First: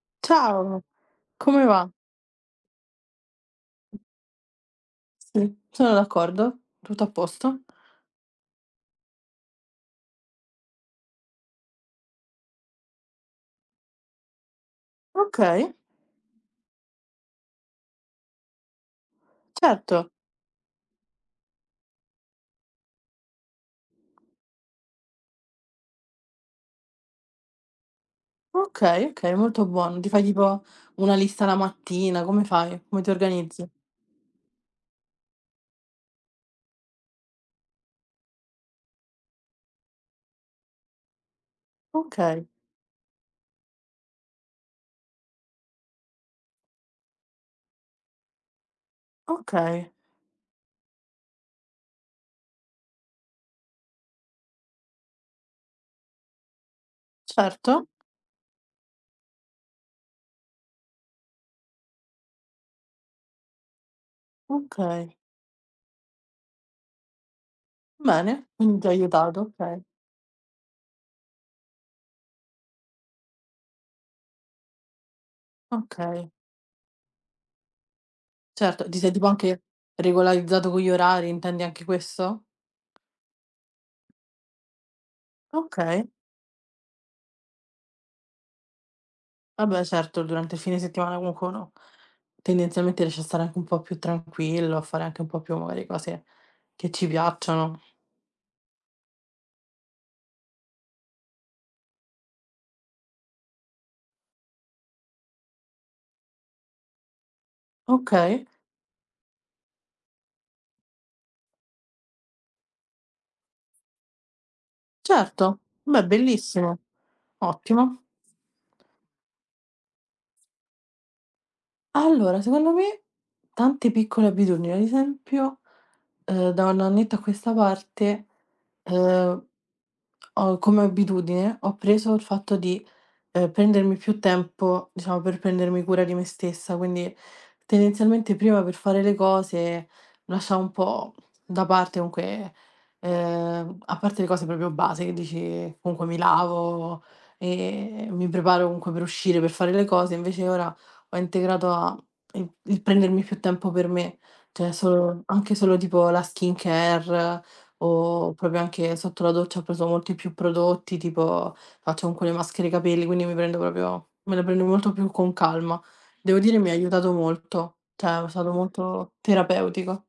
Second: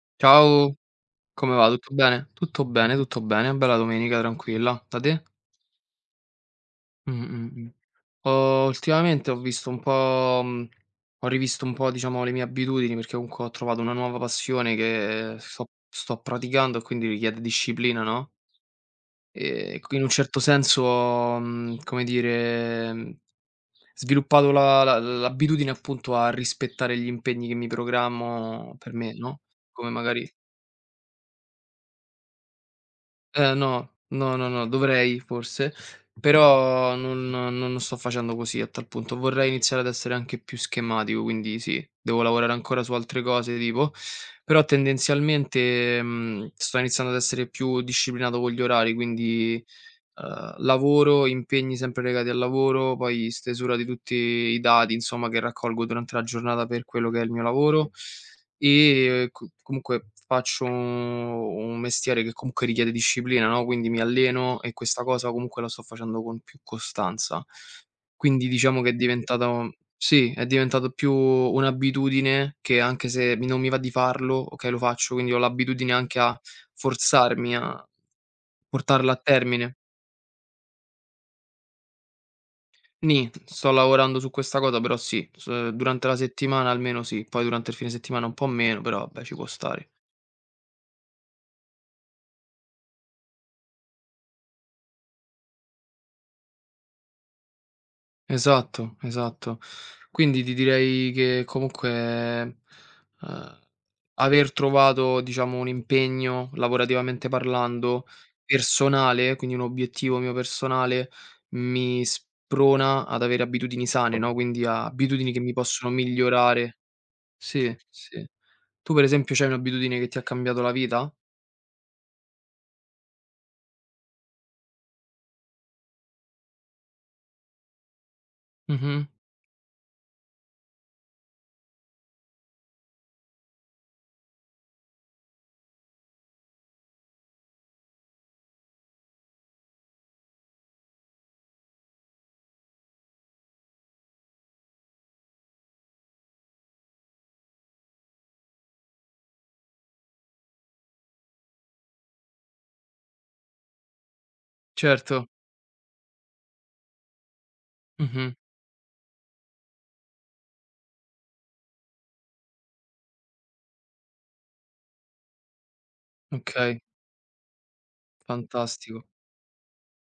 Ciao, Ciao, come come va? va? Tutto bene? Tutto bene, tutto bene. Una bella domenica tranquilla. Da te? Sì, sono d'accordo, tutto a Mh. Mh. posto. Mh. Ho ultimamente ho visto un po', mhmm, ho rivisto un po', diciamo, le mie abitudini perché comunque ho trovato una nuova passione che sto Okay. sto praticando e quindi richiede disciplina, no? Ehm, qui in un Certo. certo senso ho, mhmm, come dire, sviluppato la la l'abitudine appunto a rispettare gli impegni che mi programmo per Okay, me, okay, no, molto come buono. Ti fai magari tipo una lista la mattina? Come fai? Come ti Eh organizzi? no, no, no, no, dovrei forse, però non non non sto facendo così a tal punto. Vorrei iniziare ad essere anche più schematico, quindi sì, devo Okay. lavorare ancora su altre cose tipo, però tendenzialmente, mhmm, sto iniziando ad essere più disciplinato con gli orari, quindi, Okay. uhm, lavoro, impegni sempre legati al lavoro, poi stesura di tutti i dati, insomma, che raccolgo durante la giornata per quello che è il mio Certo. lavoro, e c comunque faccio, u un mestiere che comunque richiede disciplina, no, quindi mi alleno e questa Okay. cosa comunque la sto facendo con più costanza. Bene. Quindi Mh. diciamo Ti che ha è aiutato. diventata Okay. sì, è diventat più un'abitudine, che anche se mi non mi va di farlo, okay, lo faccio, quindi, ho l'abitudine anche Okay. a forzarmi a Certo, ti sei portarla a tipo anche termine. regolarizzato con gli orari, intendi anche questo? Nì. Sto lavorando su questa cosa però sì, s durante Okay. la settimana almeno sì, poi durante il fine settimana un po' meno, però vabbè, ci può Vabbè, stare. certo, durante il fine settimana comunque uno tendenzialmente riesce a stare anche un po' più tranquillo, a fare anche un po' più magari cose che ci piacciono. Esatto, esatto. Quindi, ti direi che comunque, mhmm, uhm, aver trovato, diciamo, un impegno lavorativamente parlando, Okay. personale, quindi un obiettivo mio personale, mi sprona ad avere abitudini sane, no, quindi abitudini che mi Certo. possono Beh, è bellissimo. migliorare Sì, Ottimo. sì. Tu per esempio c'hai un'abitudine che ti ha cambiato la vita? Allora, secondo me, tante piccole abitudini. Ad esempio, uhm, da un annetto a questa parte, Mh-mh. uhm, ho come abitudine, ho preso il fatto di, uhm, prendermi più tempo, diciamo, per prendermi cura di me stessa. Quindi, tendenzialmente prima per fare le cose lasciavo un po' da parte comunque uhm, a parte le cose proprio base che dici, comunque mi lavo, e mi preparo comunque per uscire per fare le cose, invece ora ho integrato a mhmm, il il prendermi più tempo per me, cioè solo Certo. anche solo tipo la skincare, Mh-mh. o proprio anche sotto la doccia ho preso molti più prodotti, tipo faccio comunque le maschere capelli, quindi mi prendo proprio me le prendo molto più con calma. Devo dire mi ha Okay. aiutato molto, cioè è stato Fantastico. molto terapeutico.